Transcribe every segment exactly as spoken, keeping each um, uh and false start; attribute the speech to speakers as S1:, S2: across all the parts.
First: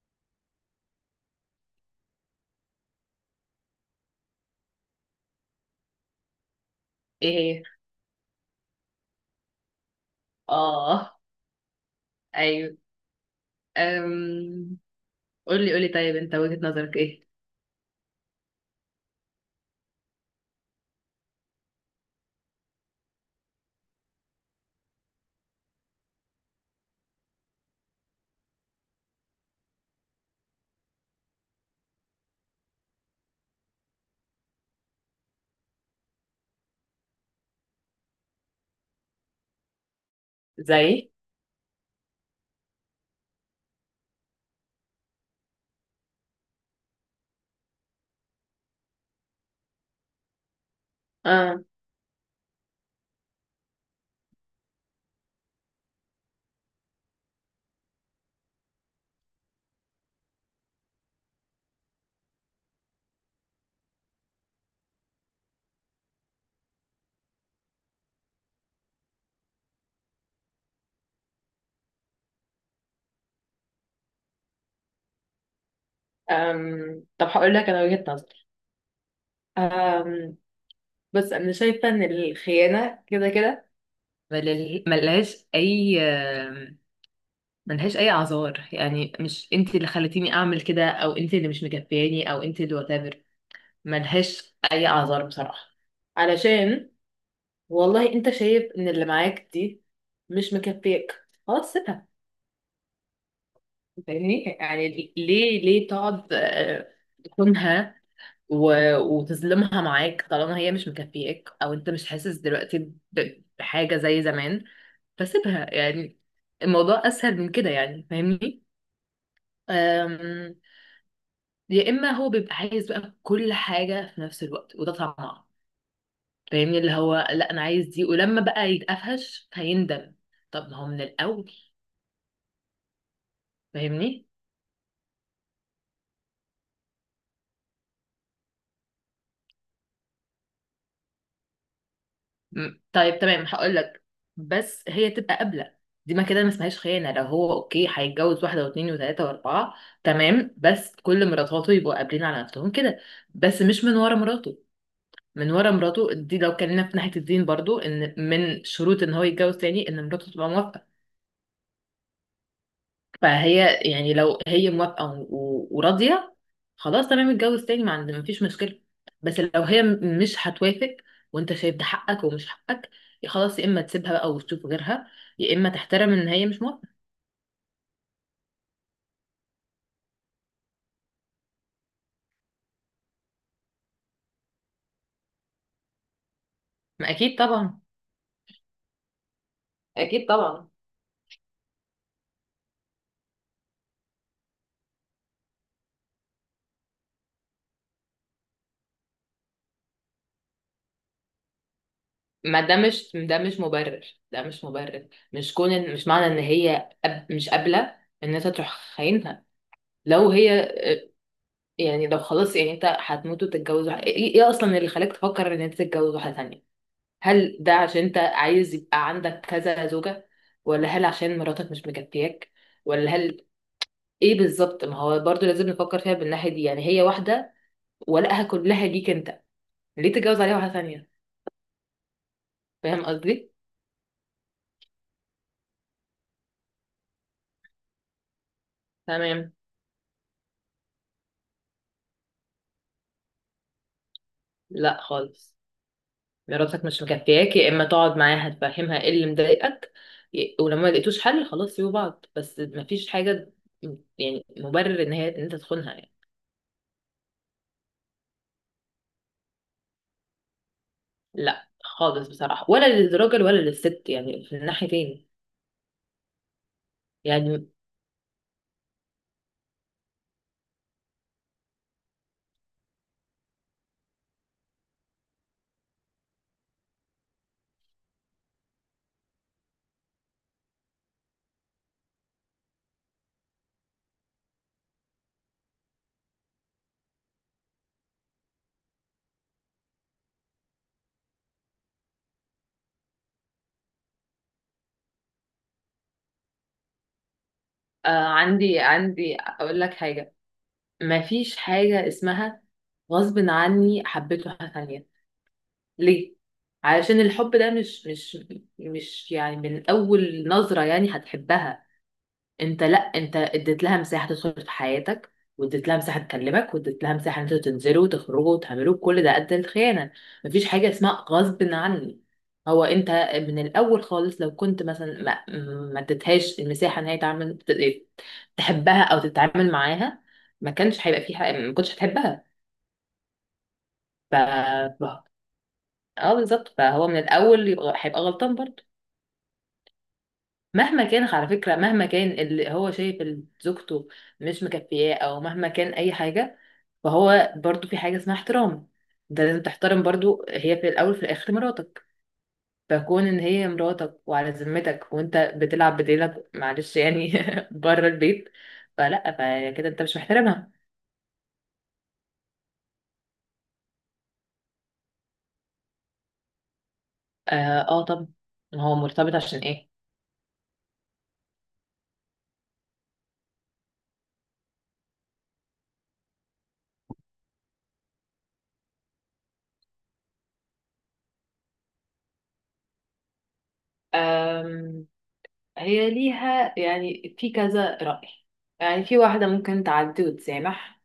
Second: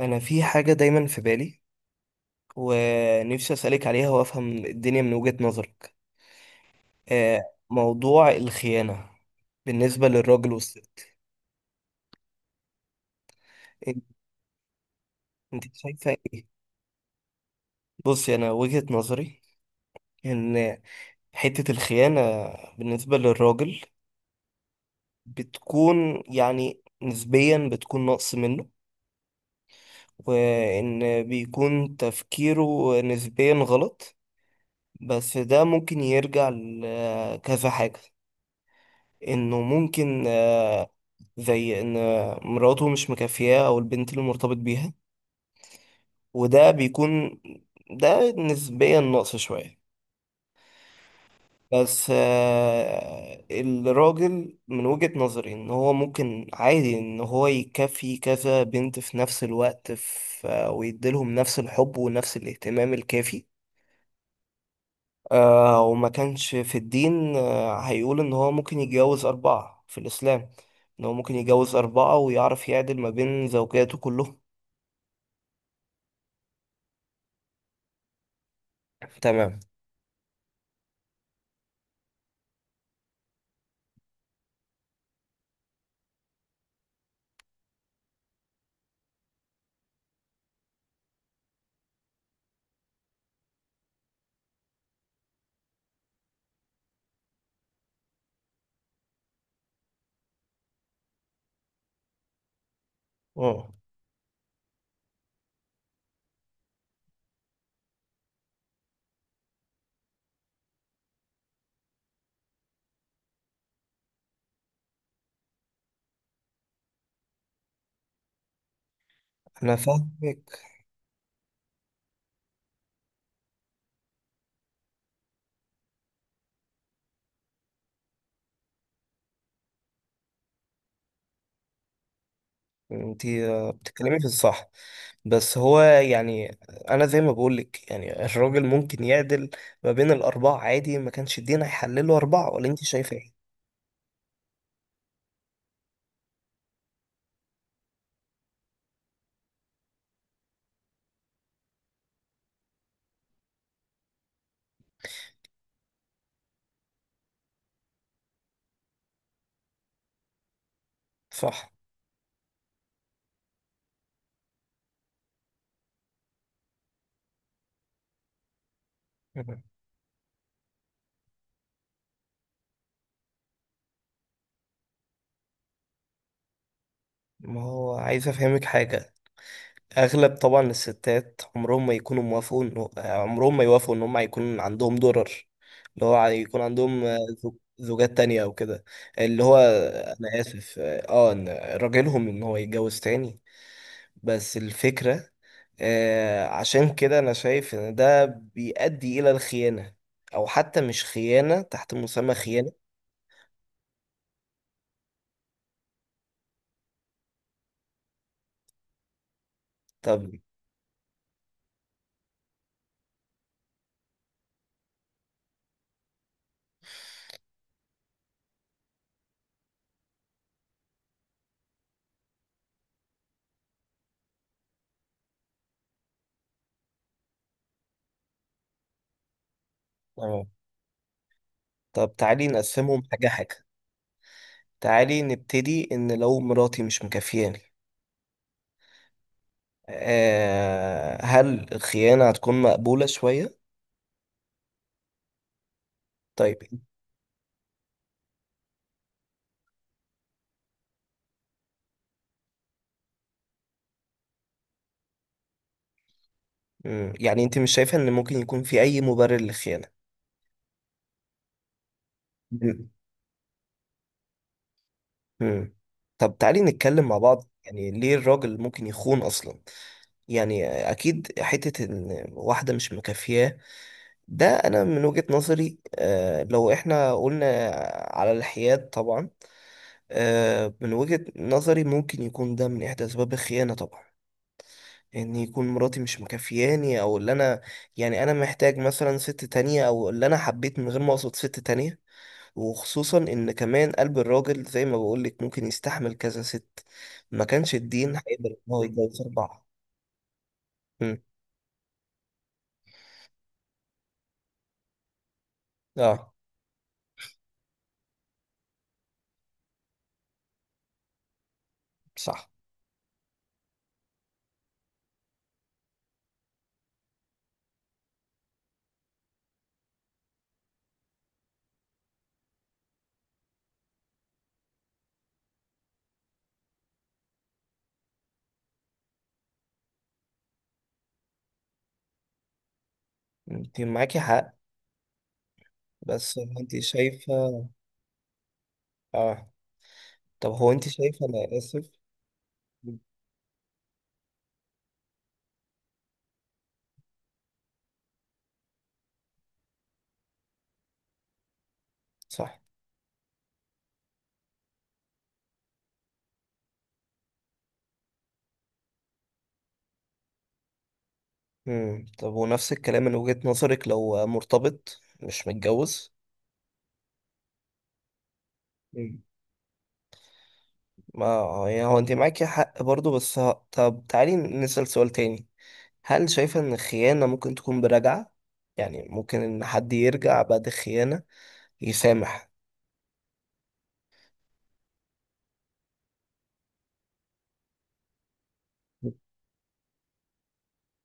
S1: انا في حاجه دايما في بالي ونفسي اسالك عليها وافهم الدنيا من وجهه نظرك.
S2: ايه
S1: آه،
S2: هي؟
S1: موضوع الخيانه بالنسبه للراجل والست.
S2: اه، ايوه.
S1: انت
S2: أم...
S1: إنت
S2: قولي قولي.
S1: شايفه
S2: طيب انت
S1: ايه؟
S2: وجهة نظرك ايه؟
S1: بصي، انا وجهه نظري ان حته الخيانه بالنسبه للراجل بتكون، يعني، نسبيا بتكون نقص منه، وان بيكون تفكيره نسبيا غلط. بس ده ممكن يرجع لكذا حاجه. انه ممكن، آه،
S2: زي
S1: زي ان مراته مش مكافياه او البنت اللي مرتبط بيها. وده بيكون ده نسبيا نقص شوية.
S2: آه.
S1: بس آه، الراجل من وجهة نظري ان هو ممكن عادي ان هو يكفي كذا بنت في نفس الوقت، في آه، ويديلهم نفس الحب ونفس الاهتمام الكافي. آه، وما كانش في الدين، آه، هيقول ان هو ممكن يتجوز اربعة في الاسلام. ان هو ممكن يتجوز اربعة ويعرف يعدل ما بين زوجاته كلهم.
S2: أم. طب هقول لك انا وجهة نظري.
S1: تمام.
S2: أم. بس انا شايفة ان الخيانة كده كده ملل- ملهاش اي آم، ملهاش اي اعذار، يعني مش انت اللي خلتيني اعمل كده او انت اللي مش مكفياني او انت اللي واتافر. ملهاش اي اعذار بصراحة، علشان والله انت شايف ان اللي معاك دي مش مكفيك، خلاص سيبها،
S1: اه،
S2: فاهمني يعني. ليه ليه تقعد آه، تخونها و- وتظلمها معاك طالما هي مش مكفياك او انت مش حاسس دلوقتي ب- بحاجة زي زمان؟ فسيبها يعني، الموضوع اسهل من كده يعني، فاهمني.
S1: انا
S2: أم،
S1: فاهمك.
S2: يا اما هو بيبقى عايز بقى كل حاجة في نفس الوقت وده طمع، فاهمني، اللي هو لا انا عايز دي، ولما بقى يتقفش هيندم. طب ما هو من الاول
S1: انت بتتكلمي في
S2: فاهمني.
S1: الصح، بس هو يعني انا زي ما بقولك، يعني الراجل ممكن يعدل ما بين الاربعه عادي. ما كانش الدين هيحلله اربعه؟ ولا
S2: مم.
S1: انت شايفه
S2: طيب
S1: ايه؟
S2: تمام هقول لك، بس هي تبقى قابلة. دي ما كده ما اسمهاش خيانة، لو هو اوكي هيتجوز واحدة واثنين وثلاثة واربعة تمام، بس كل مراتاته يبقوا قابلين على نفسهم كده، بس مش من ورا مراته. من ورا مراته دي، لو كلمنا في ناحية الدين برضو، ان من شروط ان هو يتجوز تاني ان مراته تبقى موافقة.
S1: صح.
S2: فهي يعني لو هي موافقة و- و- وراضية، خلاص تمام اتجوز تاني، ما عندي ما فيش مشكلة. بس
S1: مم.
S2: لو هي م- مش هتوافق وانت شايف ده حقك ومش حقك، يا خلاص يا اما تسيبها بقى وتشوف غيرها، يا اما تحترم ان هي مش موافقة.
S1: ما هو عايز افهمك حاجه. اغلب طبعا الستات عمرهم ما يكونوا موافقوا إنه- عمرهم ما يوافقوا ان هم هيكون عندهم درر، اللي هو يكون عندهم،
S2: ما
S1: آه،
S2: اكيد
S1: زو-
S2: طبعا.
S1: زوجات تانية او كده. اللي هو
S2: اكيد
S1: انا
S2: طبعا.
S1: اسف، اه آه، ان راجلهم ان هو يتجوز تاني. بس الفكرة، آه عشان كده أنا شايف إن ده بيؤدي إلى الخيانة، أو حتى مش خيانة تحت مسمى
S2: ما ده
S1: خيانة.
S2: مش، ده مش مبرر، ده مش مبرر، مش كون إن- مش معنى ان هي أب مش قابلة ان انت تروح خاينها.
S1: طب
S2: لو هي آه، يعني لو خلاص، يعني انت هتموت وتتجوز واحد- ايه، إيه اصلا اللي خلاك تفكر ان انت تتجوز واحدة تانية؟ هل ده عشان انت عايز يبقى عندك كذا زوجة؟ ولا هل عشان مراتك مش مكفياك؟ ولا هل ايه بالظبط؟ ما هو برضو لازم نفكر فيها بالناحية دي يعني. هي واحدة ولقها كلها ليك انت، ليه تتجوز
S1: آه.
S2: عليها واحدة ثانية؟
S1: طب تعالي نقسمهم
S2: فاهم
S1: حاجة
S2: قصدي؟
S1: حاجة. تعالي نبتدي إن لو مراتي مش مكافياني،
S2: تمام.
S1: آه هل الخيانة هتكون مقبولة شوية؟
S2: لا خالص.
S1: طيب.
S2: مراتك مش مكفياك، يا اما تقعد معاها تفهمها ايه اللي مضايقك، ي- ولما ما لقيتوش حل خلاص سيبوا بعض، بس مفيش حاجة م- يعني مبرر ان هي ان انت تخونها يعني.
S1: مم. يعني أنت مش شايفة إن ممكن يكون في أي مبرر للخيانة؟
S2: لا خالص بصراحة،
S1: مم.
S2: ولا للراجل ولا للست يعني، في الناحيتين.
S1: مم. طب تعالي نتكلم مع بعض
S2: يعني
S1: يعني ليه الراجل ممكن يخون أصلا؟ يعني اكيد حته ان واحده مش مكافياه. ده انا من وجهه نظري، آه، لو احنا قلنا على الحياد طبعا، آه، من وجهه نظري ممكن يكون ده من احدى اسباب الخيانه طبعا. ان يكون مراتي مش مكافياني، او اللي انا يعني انا محتاج مثلا ست تانية، او اللي انا حبيت من غير ما اقصد ست تانية. وخصوصا ان كمان قلب الراجل زي ما بقولك ممكن يستحمل كذا ست، ما كانش الدين
S2: آه،
S1: هيقدر ان
S2: عندي
S1: هو يتجوز
S2: عندي
S1: اربعة.
S2: اقول لك حاجه.
S1: مم.
S2: مفيش حاجه اسمها غصب عني حبيته حاجه ثانيه.
S1: اه.
S2: ليه؟ علشان الحب ده مش مش مش يعني من اول نظره يعني هتحبها.
S1: صح.
S2: انت، لا انت اديت لها مساحه تدخل في حياتك، واديت لها مساحه تكلمك، واديت لها مساحه ان انتوا تنزلوا وتخرجوا وتعملوا كل ده قد الخيانه. مفيش حاجه اسمها غصب عني. هو انت من الاول خالص لو كنت مثلا ما ما اديتهاش المساحه ان هي تعمل تحبها او تتعامل معاها، ما كانش هيبقى في حاجة، ما كنتش هتحبها.
S1: انت معاكي
S2: ف
S1: حق.
S2: ف- اه
S1: بس هو
S2: بالظبط،
S1: انت
S2: فهو من
S1: شايفة
S2: الاول يبقى هيبقى غلطان برضه.
S1: اه طب، هو انت
S2: مهما كان
S1: شايفة،
S2: على
S1: انا
S2: فكره،
S1: اسف.
S2: مهما كان اللي هو شايف إن زوجته مش مكفياه، او مهما كان اي حاجه، فهو برضو في حاجة اسمها احترام. ده لازم تحترم برضو، هي في الأول في الآخر مراتك.
S1: صح.
S2: فكون إن هي مراتك وعلى ذمتك وأنت بتلعب بديلك، معلش يعني بره البيت، فلا، فكده أنت مش محترمها.
S1: مم. طب ونفس الكلام من وجهة نظرك لو مرتبط مش متجوز.
S2: آه, آه. طب هو
S1: مم.
S2: مرتبط عشان إيه؟
S1: ما آه، يعني هو انت معاكي حق برضو، بس ه... طب تعالي نسأل سؤال تاني. هل شايفة ان الخيانة ممكن تكون برجعة؟ يعني ممكن ان حد يرجع بعد الخيانة، يسامح؟
S2: آم، هي ليها يعني في كذا رأي. يعني في واحدة ممكن تعدي وتسامح،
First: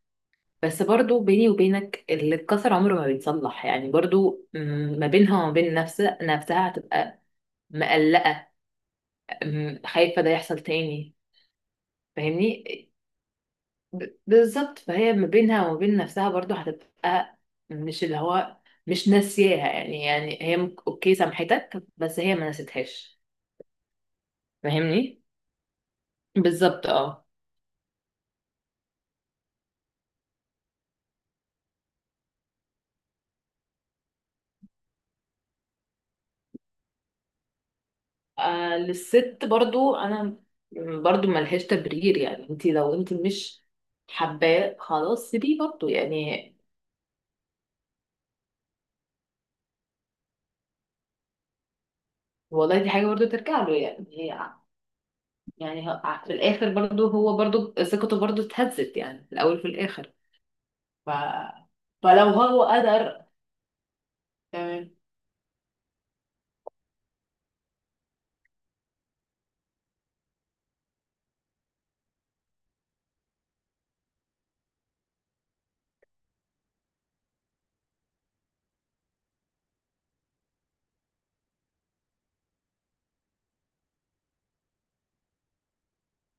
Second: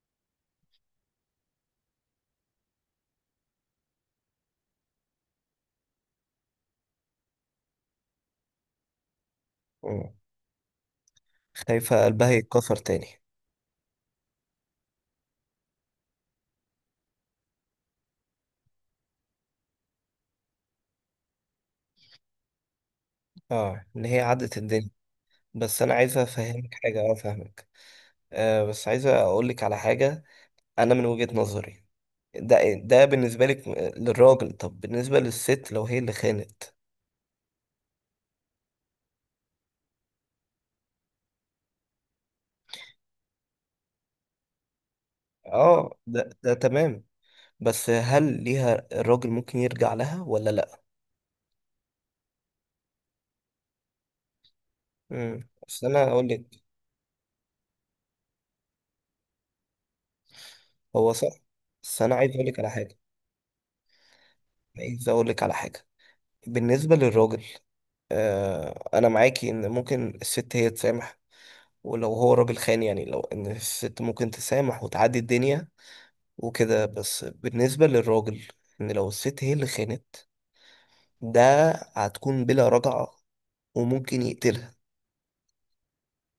S2: بس برضو بيني وبينك اللي اتكسر عمره ما بيتصلح يعني برضو م، ما بينها وما بين نفسها نفسها هتبقى مقلقة، أم،
S1: مم.
S2: خايفة ده يحصل تاني.
S1: خايفة قلبها
S2: فاهمني،
S1: يتكسر تاني؟
S2: ب- بالظبط. فهي ما بينها وما بين نفسها برضو هتبقى مش اللي هو مش ناسياها يعني. يعني هي ممكن- اوكي سامحتك، بس هي ما نسيتهاش.
S1: اه، ان هي عدت الدنيا.
S2: فاهمني،
S1: بس انا عايزة افهمك
S2: بالظبط
S1: حاجة. اه،
S2: اه.
S1: فاهمك. آه بس عايزة اقولك على حاجة. انا من وجهة نظري، ده ده بالنسبة لك، آه، للراجل. طب بالنسبة للست لو هي اللي خانت.
S2: آه، للست برضو انا برضو ملهاش تبرير يعني. انت لو انت مش حباه، خلاص سيبيه برضو
S1: اه، ده
S2: يعني.
S1: ده تمام. بس هل ليها الراجل ممكن يرجع لها ولا لا؟
S2: والله دي حاجة برضو ترجع له يعني. هي
S1: امم بس
S2: يعني
S1: انا
S2: ه-
S1: اقول
S2: في
S1: لك.
S2: الاخر برضو هو برضو ثقته برضو اتهزت يعني في الاول وفي الاخر. ف...
S1: هو صح، بس انا
S2: فلو
S1: عايز اقول لك
S2: هو
S1: على حاجة.
S2: قدر تمام.
S1: عايز اقول لك على حاجة بالنسبة للراجل، آه انا معاكي ان ممكن الست هي تسامح ولو هو راجل خان. يعني لو ان الست ممكن تسامح وتعدي الدنيا وكده. بس بالنسبة للراجل، ان لو الست هي اللي خانت، ده هتكون بلا رجعة وممكن يقتلها.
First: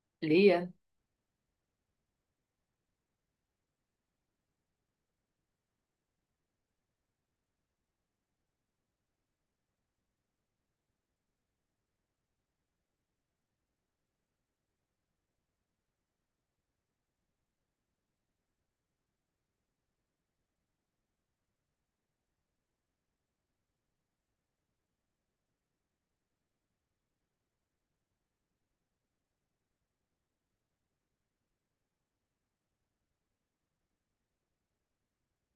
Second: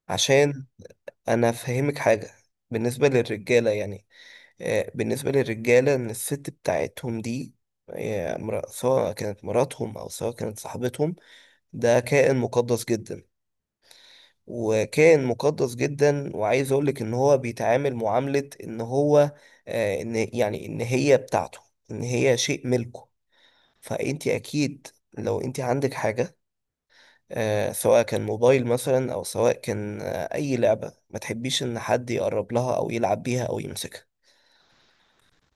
S1: عشان
S2: ليه؟
S1: انا افهمك حاجة. بالنسبة للرجالة، يعني، آه، بالنسبة للرجالة ان الست بتاعتهم دي، آه، امرأة- سواء كانت مراتهم او سواء كانت صاحبتهم. ده كائن مقدس جدا وكان مقدس جدا. وعايز اقول لك ان هو بيتعامل معاملة ان هو، آه، ان، يعني، ان هي بتاعته، ان هي شيء ملكه. فانت اكيد لو انت عندك حاجة، آه، سواء كان موبايل مثلا او سواء كان، آه، اي لعبة ما تحبيش ان حد يقرب لها او يلعب بيها او يمسكها.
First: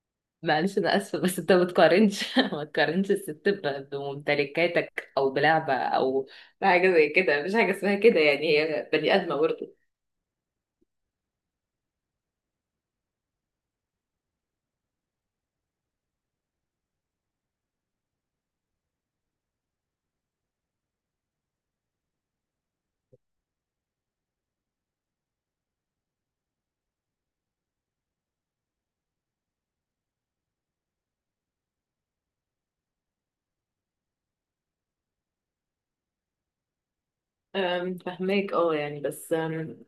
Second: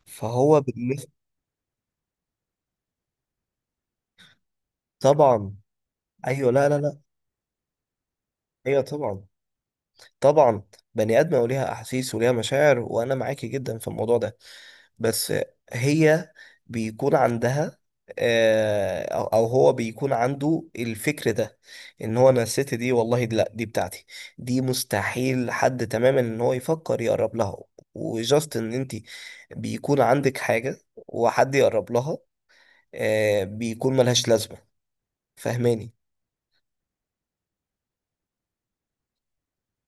S1: فهو
S2: معلش انا
S1: بالنسبة
S2: اسفه، بس انت ما تقارنش ما تقارنش الست ب- بممتلكاتك او
S1: طبعا.
S2: بلعبه او
S1: ايوه. لا، لا،
S2: بحاجه
S1: لا.
S2: زي كده. مفيش حاجه اسمها كده يعني،
S1: ايوه،
S2: هي بني
S1: طبعا.
S2: ادمه برضه.
S1: طبعا، بني ادم وليها احاسيس وليها مشاعر، وانا معاكي جدا في الموضوع ده. بس هي بيكون عندها آه، او أو هو بيكون عنده الفكر ده. ان هو، انا الست دي والله، دي، لا، دي بتاعتي. دي مستحيل حد تماما ان هو يفكر يقرب لها. وجاست ان انت بيكون عندك حاجة وحد يقرب لها، آه، بيكون ملهاش لازمة. فاهماني؟
S2: أم، فهماك اه يعني، بس أم،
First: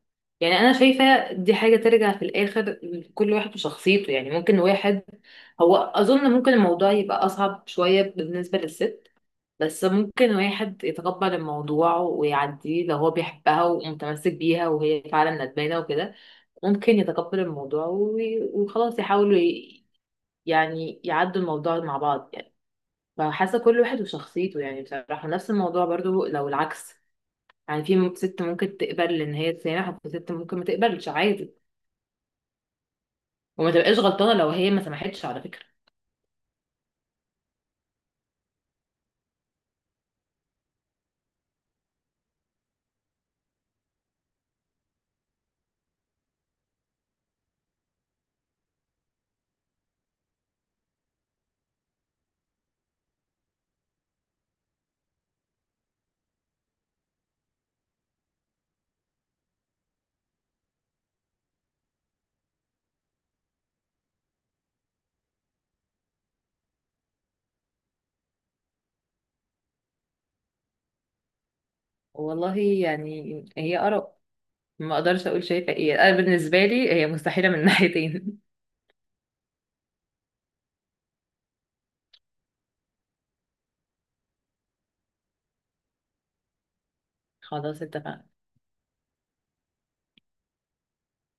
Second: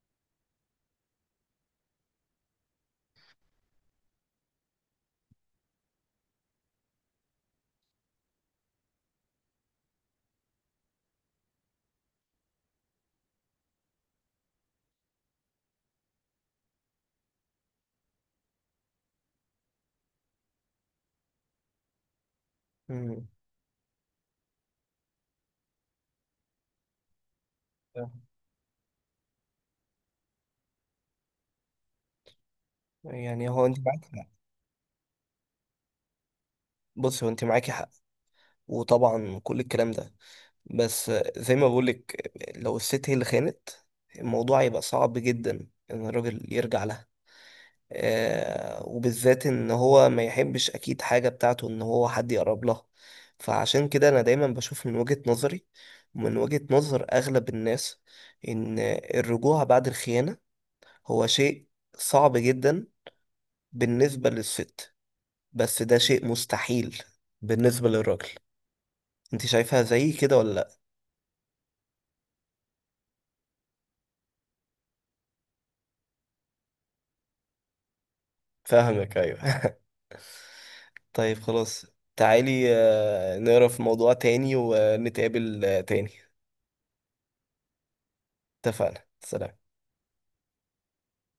S2: يعني انا شايفه دي حاجه ترجع في الاخر لكل واحد وشخصيته. يعني ممكن واحد، هو اظن ممكن الموضوع يبقى اصعب شويه بالنسبه للست، بس ممكن واحد يتقبل الموضوع ويعديه لو هو بيحبها ومتمسك بيها وهي فعلا ندمانة وكده، ممكن يتقبل الموضوع وي- وخلاص يحاولوا ي- يعني يعدوا الموضوع مع بعض يعني.
S1: مم.
S2: فحاسة كل واحد وشخصيته يعني بصراحة. نفس الموضوع برضو لو العكس، يعني في م- ست ممكن تقبل ان هي تسامح، وفي ست ممكن ما تقبلش عادي،
S1: يعني هو
S2: وما
S1: انت
S2: تبقاش
S1: معاكي حق.
S2: غلطانة لو هي ما سمحتش على فكرة.
S1: بص، هو انت معاكي حق، وطبعا كل الكلام ده، بس زي ما بقولك لو الست هي اللي خانت، الموضوع يبقى صعب جدا ان الراجل يرجع لها. آه وبالذات ان هو ما يحبش اكيد حاجة بتاعته ان هو حد يقرب لها. فعشان كده انا دايما بشوف من وجهة نظري ومن وجهة نظر اغلب الناس، ان الرجوع بعد الخيانة هو شيء صعب جدا بالنسبة للست، بس ده شيء مستحيل بالنسبة للراجل. انت شايفها زي كده ولا لا؟
S2: والله يعني هي آراء، ما اقدرش اقول شايفة ايه، انا بالنسبة لي هي مستحيلة من ناحيتين.
S1: فاهمك. ايوه. طيب خلاص، تعالي، آه، نقرا في موضوع تاني ونتقابل، آه، تاني.
S2: خلاص اتفقنا.
S1: اتفقنا. سلام.